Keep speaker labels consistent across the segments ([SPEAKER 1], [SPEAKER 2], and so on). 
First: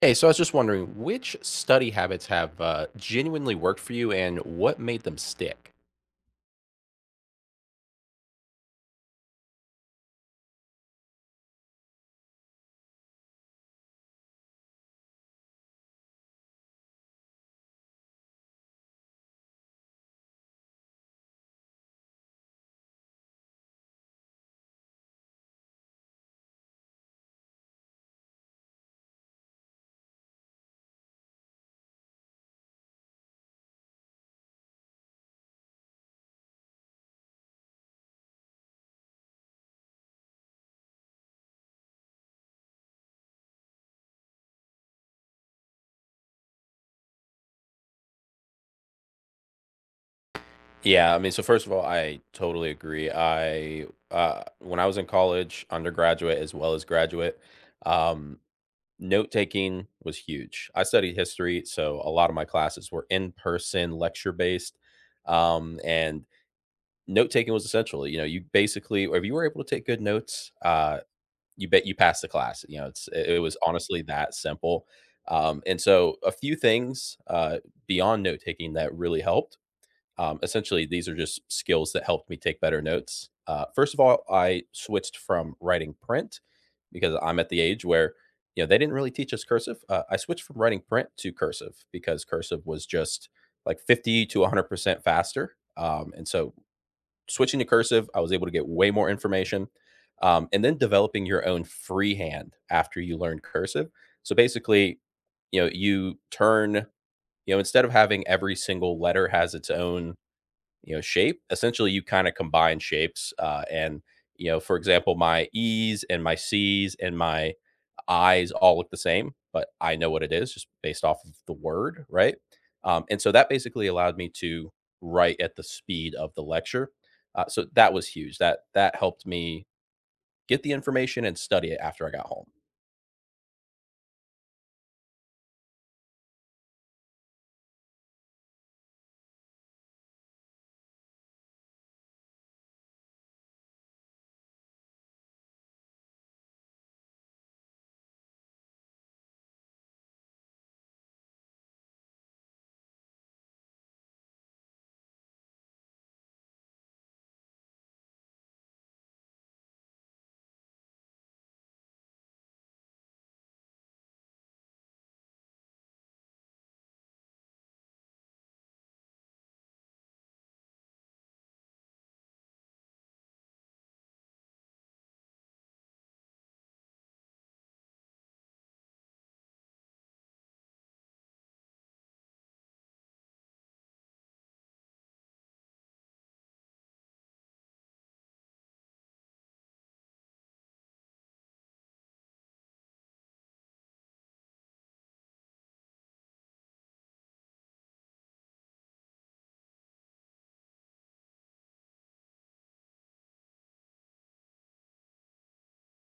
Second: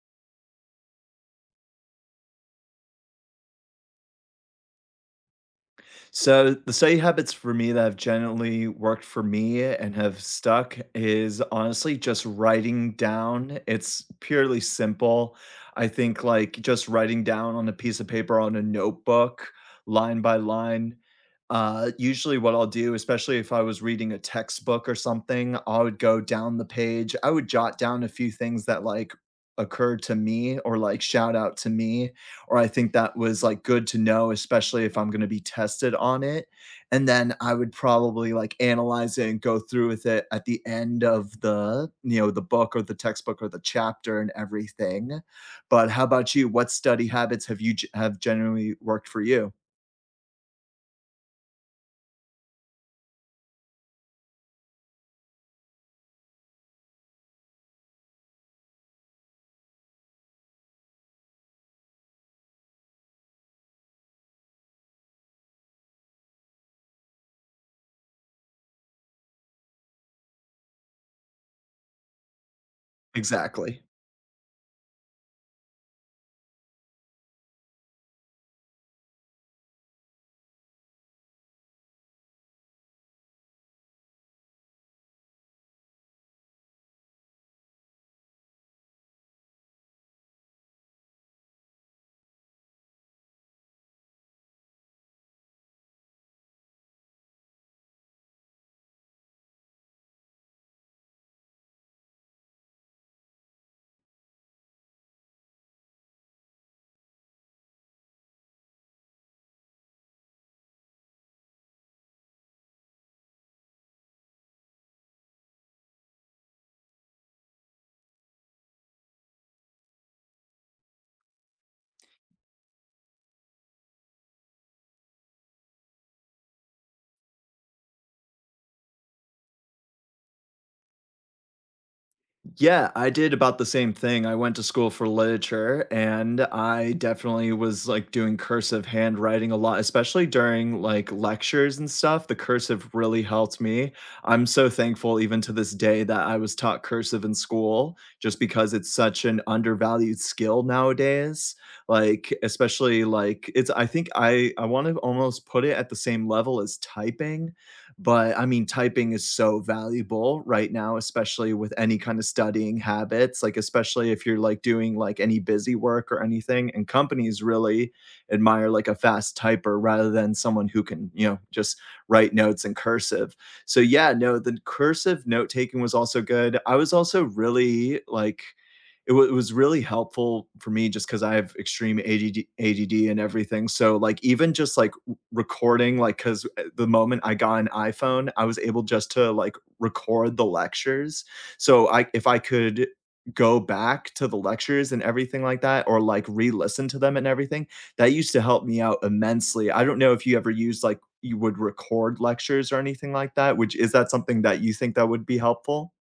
[SPEAKER 1] Hey, so I was just wondering, which study habits have genuinely worked for you and what made them stick?
[SPEAKER 2] So the study habits for me that have generally worked for me and have stuck is honestly just writing down. It's purely simple. I think like just writing down on a piece of paper on a notebook, line by line. Usually, what I'll do, especially if I was reading a textbook or something, I would go down the page. I would jot down a few things that like occurred to me or like shout out to me or I think that was, like, good to know, especially if I'm gonna be tested on it, and then I would probably, like, analyze it and go through with it at the end of the the book or the textbook or the chapter and everything, but how about you? What study habits have generally worked for you?
[SPEAKER 1] Yeah, I mean, so first of all, I totally agree. I When I was in college, undergraduate as well as graduate, um, note taking was huge. I studied history, so a lot of my classes were in person, lecture based, and note taking was essential. You know, you basically, if you were able to take good notes, you bet you pass the class. You know, it was
[SPEAKER 2] Exactly.
[SPEAKER 1] honestly that simple. And so a few things beyond note taking that really helped. Essentially, these are just skills that helped me take better notes. First of all, I switched from writing print because I'm at the age where, you know, they didn't really teach us cursive. I switched from writing print to cursive because cursive was just like 50 to 100% faster. And so switching to cursive, I was able to get way more information. And then developing your own freehand after you learn cursive. So basically, you know, you turn, you know, instead of having every single letter has its own, you know, shape, essentially you kind of combine shapes, and, you know, for example, my e's and my c's and my i's all look the same, but I know what it is just based off of the word, right? And so that basically allowed me to write at the speed of the lecture. So that was huge. That helped me get the information and study it after I got home.
[SPEAKER 2] Yeah, I did about the same thing. I went to school for literature and I definitely was like doing cursive handwriting a lot, especially during like lectures and stuff. The cursive really helped me. I'm so thankful even to this day that I was taught cursive in school just because it's such an undervalued skill nowadays. Like especially like it's, I think I want to almost put it at the same level as typing, but I mean, typing is so valuable right now, especially with any kind of studying habits, like, especially if you're like doing like any busy work or anything. And companies really admire like a fast typer rather than someone who can, you know, just write notes in cursive. So, yeah, no, the cursive note taking was also good. I was also really like, it was really helpful for me just because I have extreme ADD, ADD and everything. So like even just like recording, like because the moment I got an iPhone, I was able just to like record the lectures. So I if I could go back to the lectures and everything like that or like re-listen to them and everything, that used to help me out immensely. I don't know if you ever used like you would record lectures or anything like that, which is that something that you think that would be helpful?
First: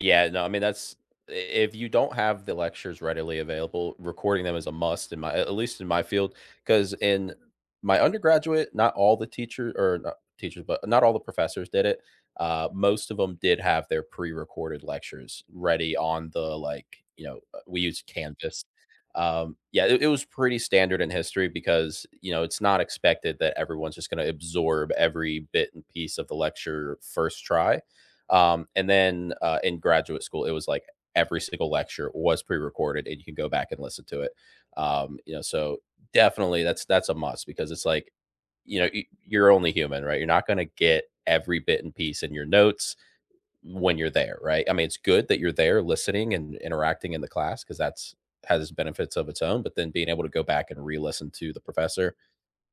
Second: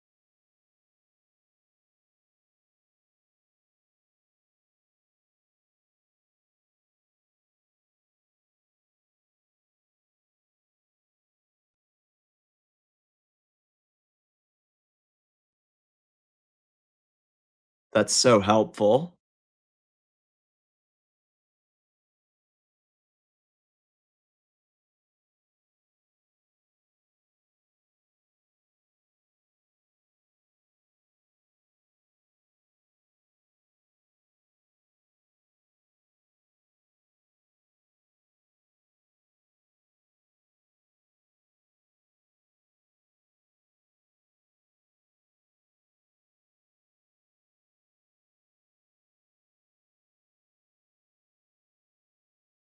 [SPEAKER 1] Yeah, no, I mean, that's, if you don't have the lectures readily available, recording them is a must in my, at least in my field. Because in my undergraduate, not all the teachers, or not teachers, but not all the professors did it. Most of them did have their pre-recorded lectures ready on the, like, you know, we used
[SPEAKER 2] That's so
[SPEAKER 1] Canvas.
[SPEAKER 2] helpful.
[SPEAKER 1] Yeah, it was pretty standard in history because, you know, it's not expected that everyone's just gonna absorb every bit and piece of the lecture first try. And then in graduate school, it was like every single lecture was pre-recorded, and you can go back and listen to it. You know, so definitely that's a must because it's like, you know, you're only human, right? You're not going to get every bit and piece in your notes when you're there, right? I mean, it's good that you're there listening and interacting in the class because that's, has benefits of its own, but then being able to go back and re-listen to the professor,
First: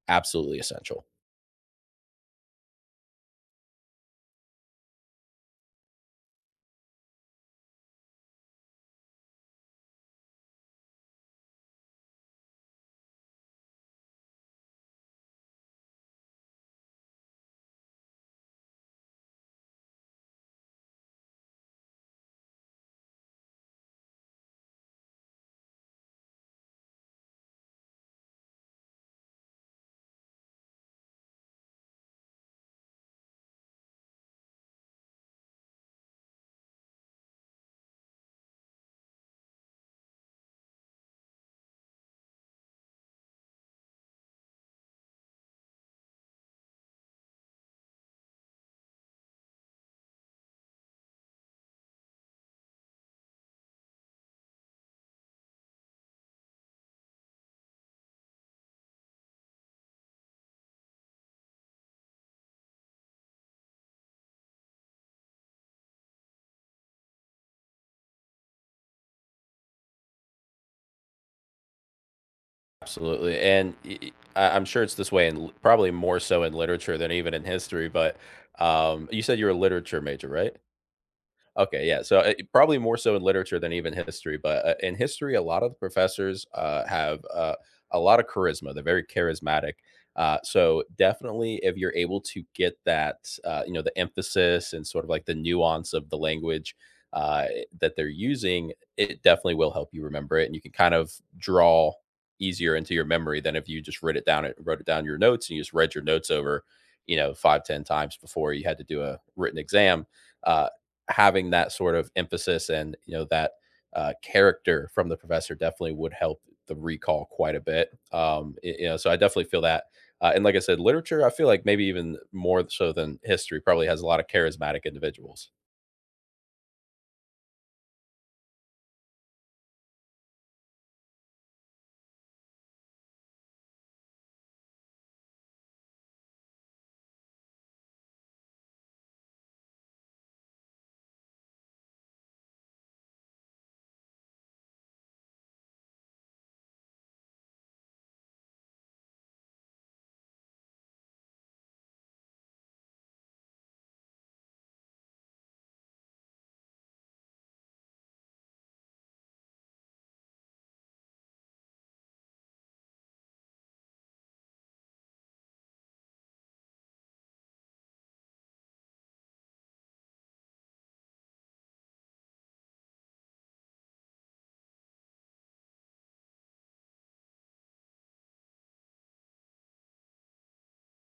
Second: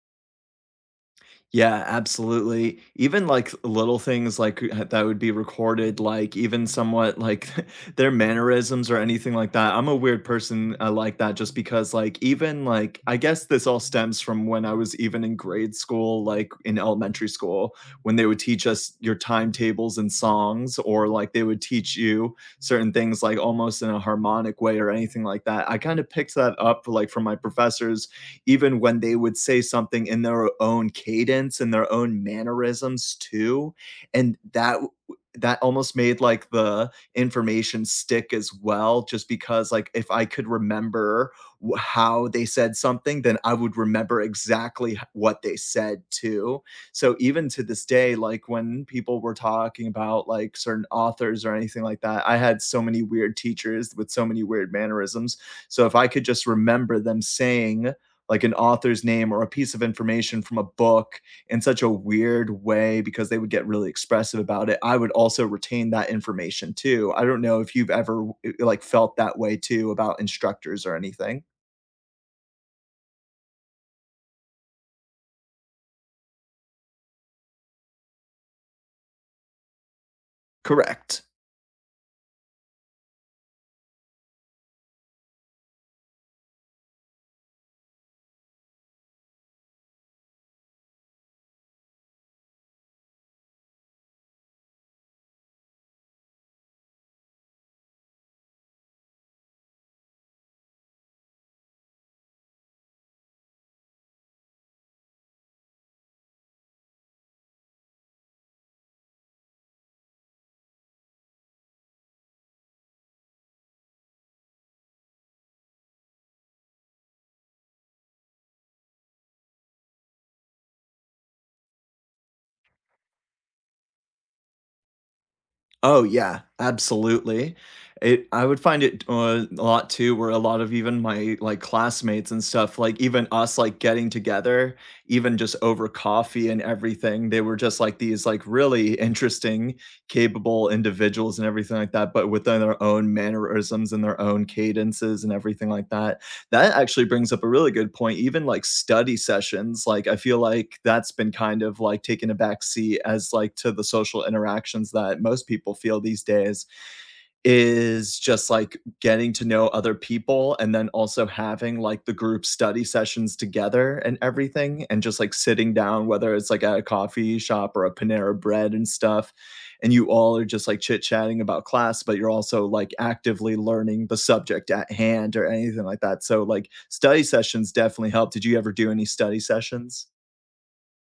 [SPEAKER 1] absolutely essential.
[SPEAKER 2] Yeah, absolutely. Even, like, little things, like, that would be recorded, like, even somewhat, like, their mannerisms or anything like that. I'm a weird person, like that just because, like, even, like, I guess this all stems from when I was even in grade school, like, in elementary school, when they would teach us your timetables and songs, or, like, they would teach you certain things, like, almost in a harmonic way or anything like that. I kinda picked that up, like, from my professors even when they would say something in their own cadence and their own mannerisms too, and that that almost made like the information stick as well just because like if I could remember how they said something, then I would remember exactly what they said too. So even to this day, like when people were talking about like certain authors or anything like that, I had so many weird teachers with so many weird mannerisms, so if I could just remember them saying like an author's name or a piece of information from a book in such a weird way because they would get really expressive about it, I would also retain that information too. I don't know if you've ever like felt that way too about instructors or anything.
[SPEAKER 1] Absolutely. And y- y- I- I'm sure it's this way, and probably more so in literature than even in history. But you said you're a literature major, right?
[SPEAKER 2] Correct.
[SPEAKER 1] Okay, yeah. So probably more so in literature than even history, but in history, a lot of the professors have, a lot of charisma. They're very charismatic. So definitely, if you're able to get that, you know, the emphasis and sort of like the nuance of the language uh, that they're using, it definitely will help you remember it, and you can kind of draw easier into your memory than if you just wrote it down. It wrote it down your notes and you just read your notes over, you know, 5 10 times before you had to do a written exam. Uh, Having that sort of emphasis and, you know, that character from the professor definitely would help the recall quite a bit. You know, so I definitely feel that. And like I said, literature, I feel like maybe even more so than history, probably has a lot of charismatic individuals.
[SPEAKER 2] Oh, yeah, absolutely. It I would find it, a lot too where a lot of even my, like, classmates and stuff, like, even us, like, getting together, even just over coffee and everything, they were just, like, these, like, really interesting, capable individuals and everything like that, but within their own mannerisms and their own cadences and everything like that. That actually brings up a really good point. Even like study sessions, like I feel like that's been kind of like taken a back seat as like to the social interactions that most people feel these days is just like getting to know other people and then also having like the group study sessions together and everything and just like sitting down whether it's like at a coffee shop or a Panera Bread and stuff, and you all are just like chit-chatting about class but you're also like actively learning the subject at hand or anything like that. So like study sessions definitely help. Did you ever do any study sessions?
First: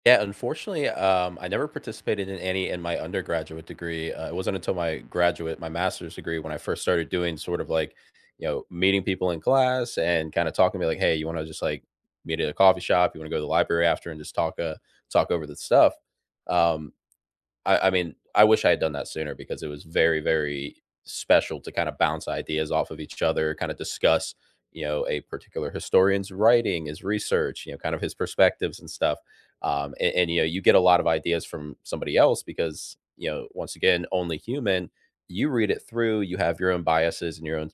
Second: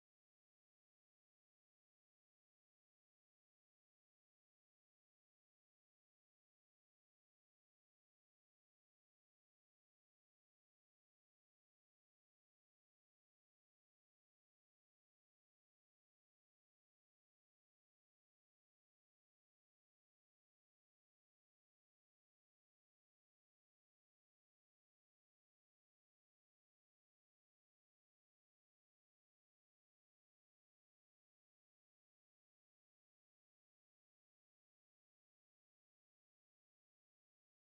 [SPEAKER 1] Yeah, unfortunately, I never participated in any in my undergraduate degree. It wasn't until my graduate, my master's degree, when I first started doing sort of like, you know, meeting people in class and kind of talking to me like, hey, you want to just like meet at a coffee shop? You want to go to the library after and just talk, talk over the stuff. Um, I mean, I wish I had done that sooner because it was very, very special to kind of bounce ideas off of each other, kind of discuss, you know, a particular historian's writing, his research, you know, kind of his perspectives and stuff. And you know, you get a lot of ideas from somebody else because, you know, once again, only human. You read it through, you have your own biases and your own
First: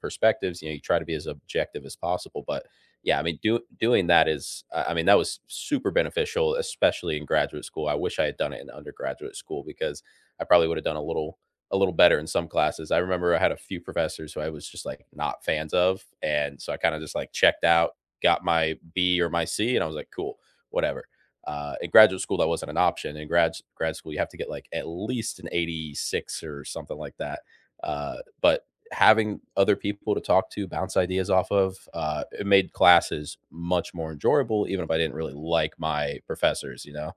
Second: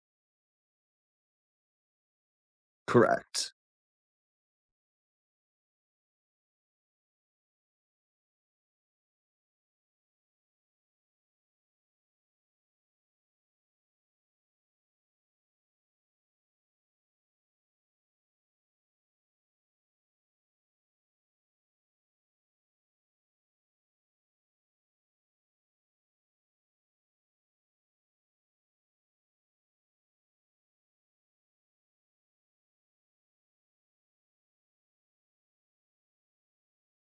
[SPEAKER 1] perspectives. You know, you try to be as objective as possible. But yeah, I mean,
[SPEAKER 2] Correct.
[SPEAKER 1] doing that is, I mean, that was super beneficial, especially in graduate school. I wish I had done it in undergraduate school because I probably would have done a little better in some classes. I remember I had a few professors who I was just like not fans of, and so I kind of just like checked out, got my B or my C, and I was like, cool, whatever. In graduate school, that wasn't an option. In grad school, you have to get like at least an 86 or something like that. Uh, but having other people to talk to, bounce ideas off of, it made classes much more enjoyable, even if I didn't really like my professors, you know?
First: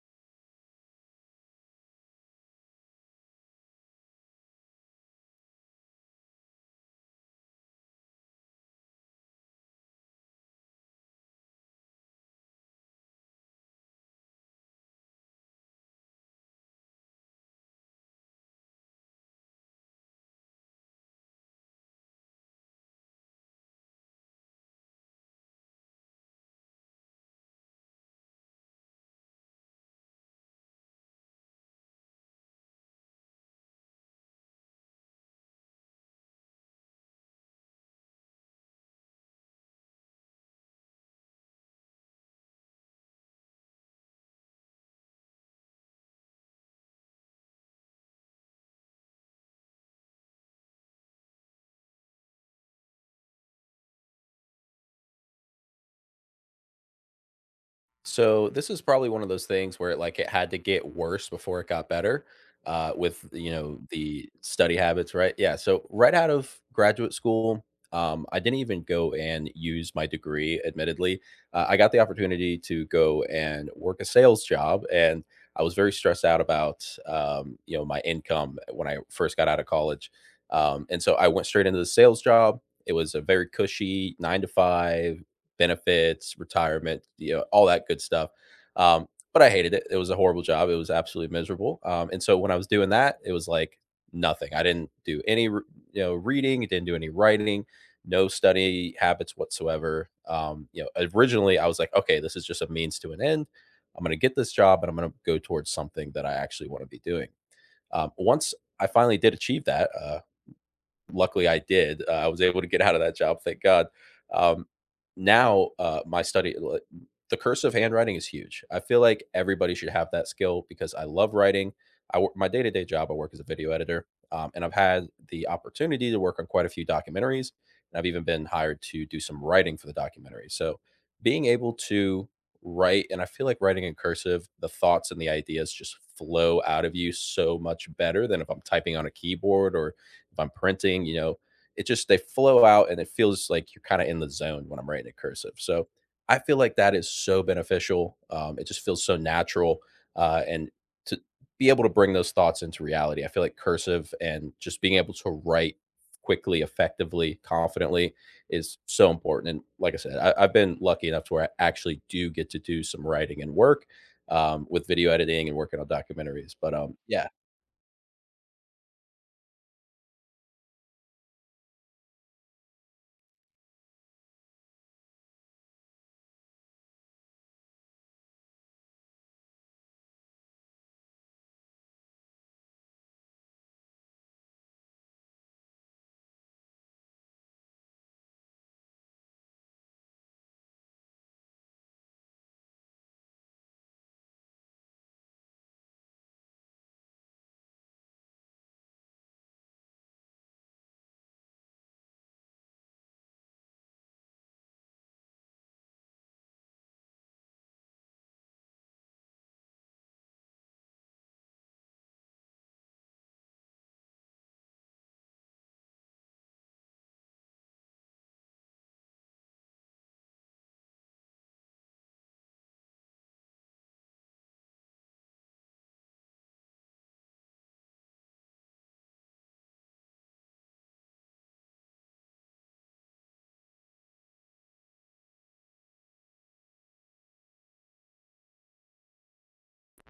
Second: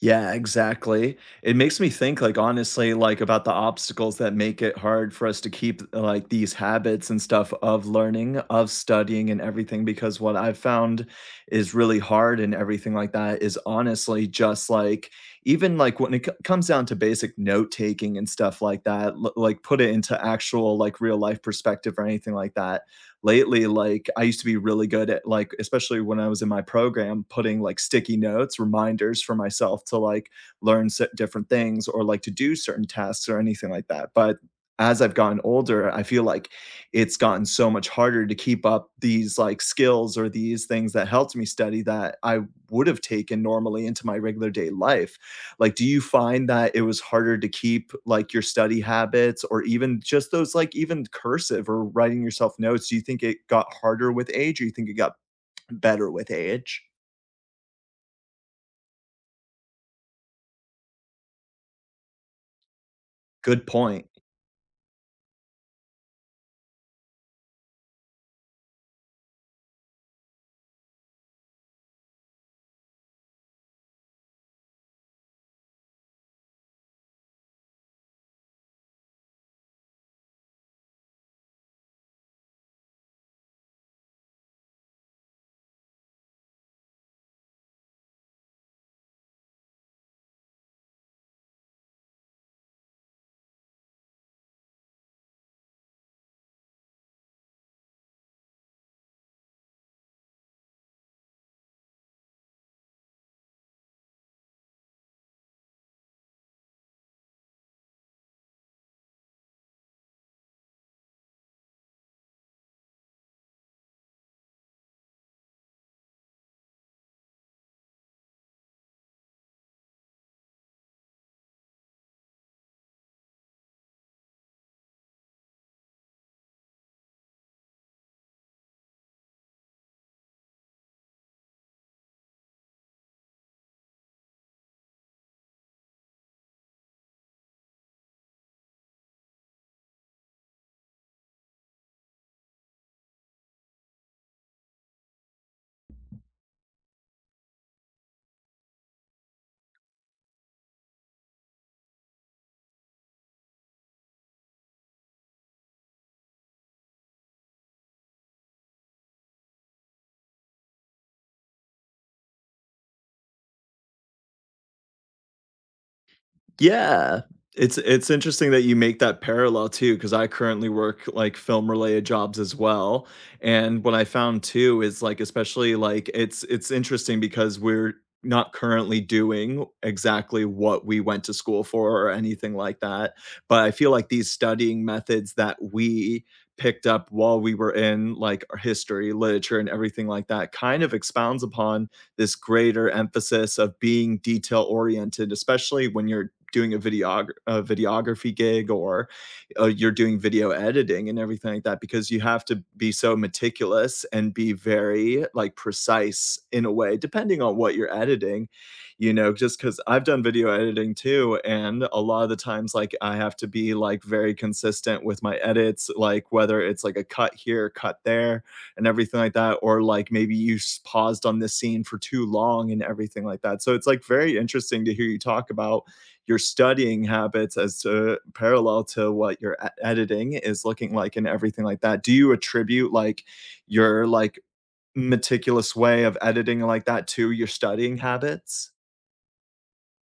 [SPEAKER 2] Yeah, exactly. It makes me think, like, honestly, like, about the obstacles that make it hard for us to keep, like, these habits and stuff of learning, of studying and everything, because what I've found is really hard and everything like that is honestly just, like, even, like, when it co comes down to basic note-taking and stuff like that, l like, put it into actual, like, real life perspective or anything like that lately, like I used to be really good at like, especially when I was in my program, putting like sticky notes, reminders for myself to like different things or like to do certain tasks or anything like that. But as I've gotten older, I feel like it's gotten so much harder to keep up these like skills or these things that helped me study that I would have taken normally into my regular day life. Like, do you find that it was harder to keep, like, your study habits or even just those, like, even cursive or writing yourself notes? Do you think it got harder with age or you think it got better with age?
[SPEAKER 1] So this is probably one of those things where it, like, it had to get worse before it got better with, you
[SPEAKER 2] Good
[SPEAKER 1] know,
[SPEAKER 2] point.
[SPEAKER 1] the study habits, right? Yeah. So right out of graduate school, I didn't even go and use my degree. Admittedly, I got the opportunity to go and work a sales job, and I was very stressed out about, you know, my income when I first got out of college, and so I went straight into the sales job. It was a very cushy nine to five, benefits, retirement, you know, all that good stuff. Um, but I hated it. It was a horrible job. It was absolutely miserable. And so when I was doing that, it was like nothing. I didn't do any, re- You know, reading. Didn't do any writing. No study habits whatsoever. You know, originally I was like, okay, this is just a means to an end. I'm going to get this job, and I'm going to go towards something that I actually want to be doing. Once I finally did achieve that, luckily I did. I was able to get out of that job, thank God. Um, Now the cursive handwriting is huge. I feel like everybody should have that skill because I love writing. I work my day to day job. I work as a video editor, and I've had the opportunity to work on quite a few documentaries, and I've even been hired to do some writing for the documentary. So being able to write, and I feel like writing in cursive, the thoughts and the ideas just flow out of you so much better than if I'm typing on a keyboard or if I'm printing, you know, it just, they flow out and it feels like you're kind of in the zone when I'm writing in cursive. So I feel like that is so beneficial. It just feels so natural. And to be able to bring those thoughts into reality, I feel like cursive and just being able to write quickly, effectively, confidently is so important. And like I said, I've been lucky enough to where I actually do get to do some writing and work with video editing and working on documentaries. But
[SPEAKER 2] Yeah.
[SPEAKER 1] yeah,
[SPEAKER 2] It's interesting that you make that parallel too, because I currently work like film related jobs as well. And what I found too is like especially like it's interesting because we're not currently doing exactly what we went to school for or anything like that. But I feel like these studying methods that we picked up while we were in like our history, literature, and everything like that kind of expounds upon this greater emphasis of being detail oriented, especially when you're doing a videography gig or you're doing video editing and everything like that because you have to be so meticulous and be very like precise in a way depending on what you're editing, you know, just because I've done video editing too and a lot of the times like I have to be like very consistent with my edits, like whether it's like a cut here cut there and everything like that or like maybe paused on this scene for too long and everything like that. So it's like very interesting to hear you talk about your studying habits as to parallel to what your editing is looking like and everything like that. Do you attribute like your like meticulous way of editing like that to your studying habits?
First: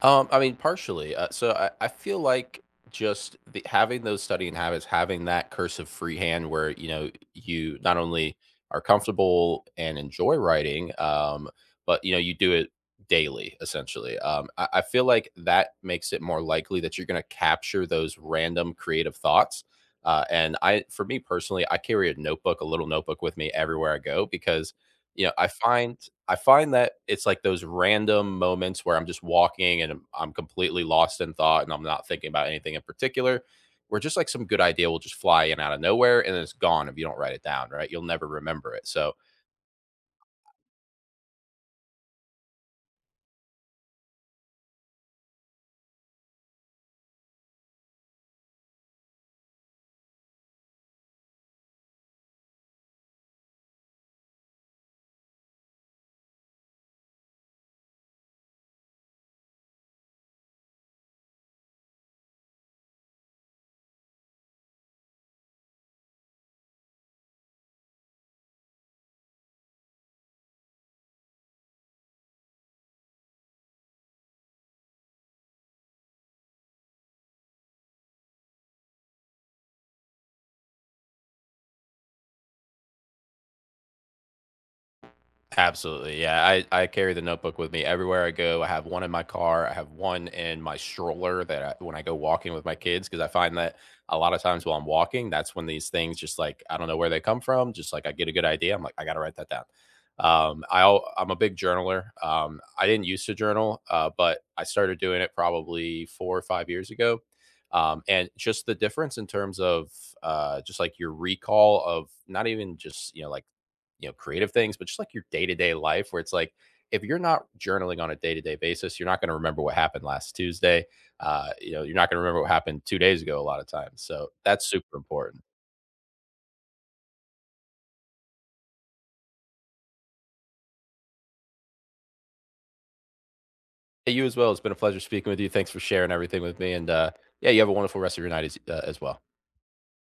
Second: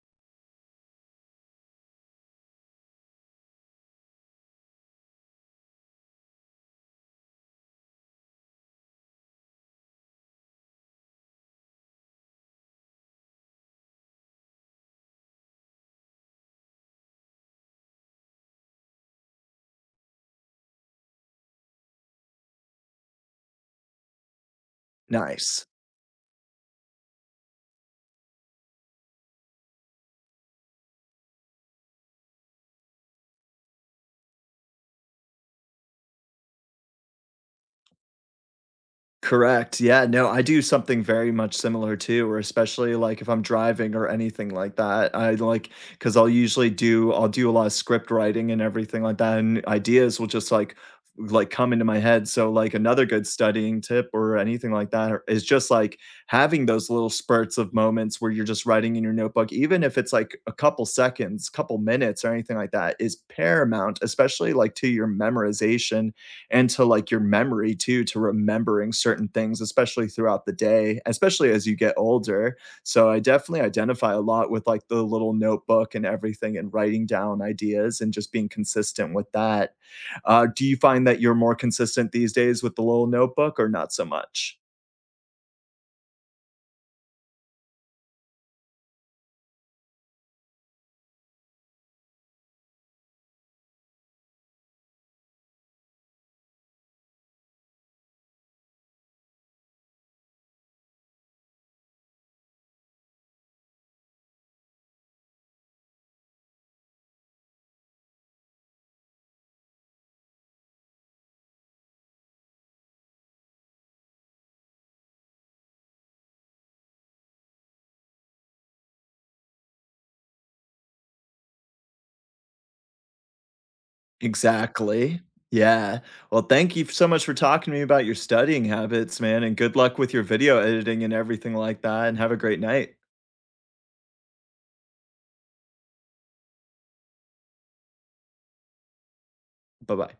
[SPEAKER 1] I mean, partially. So I feel like just the, having those studying habits, having that cursive freehand where, you know, you not only are comfortable and enjoy writing, but, you know, you do it daily, essentially. I feel like that makes it more likely that you're going to capture those random creative thoughts. For me personally, I carry a notebook, a little notebook with me everywhere I go because, you know,
[SPEAKER 2] Nice.
[SPEAKER 1] I find that it's like those random moments where I'm just walking I'm completely lost in thought and I'm not thinking about anything in particular, where just like some good idea will just fly in out of nowhere and then it's gone if you don't write it down, right? You'll never remember it. So
[SPEAKER 2] Correct, yeah, no, I do something very much similar too, or especially, like, if I'm driving or anything like that, I like because 'cause I'll usually do I'll do a lot of script writing and everything like that, and ideas will just, like, come into my head, so, like, another good studying tip or anything like that or is just, like, having those little spurts of moments where you're just writing in your notebook, even if it's, like, a couple seconds, couple minutes or anything like that, is paramount, especially, like, to your memorization and to like your memory too to remembering certain things especially throughout the day, especially as you get older. So I definitely identify a lot with like the little notebook and everything and writing down ideas and just being consistent with that. Do you find that you're more consistent these days with the little notebook or not so much?
[SPEAKER 1] absolutely. Yeah. I carry the notebook with me everywhere I go. I have one in my car. I have one in my stroller that I, when I go walking with my kids, because I find that a lot of times while I'm walking, that's when these things just like, I don't know where they come from. Just like I get a good idea. I'm like, I got to write that down. I'm a big journaler. I didn't used to journal, but I started doing it probably 4 or 5 years ago. And just the difference in terms of, just like your recall of not even just, you know, like, you know, creative things, but just like your day to day life where it's like, if you're not journaling on a day to day basis, you're not going to remember what happened last Tuesday. You know, you're not going to remember what happened 2 days ago a lot of times. So that's super
[SPEAKER 2] Exactly.
[SPEAKER 1] important.
[SPEAKER 2] Yeah. Well, thank you so much for talking to me about your studying habits, man, and good luck with your video editing and everything like that, and have a great night.
[SPEAKER 1] Hey, you as well. It's been a pleasure speaking with you. Thanks for sharing everything with me. And yeah, you have a wonderful rest of your night as well.
[SPEAKER 2] Bye bye.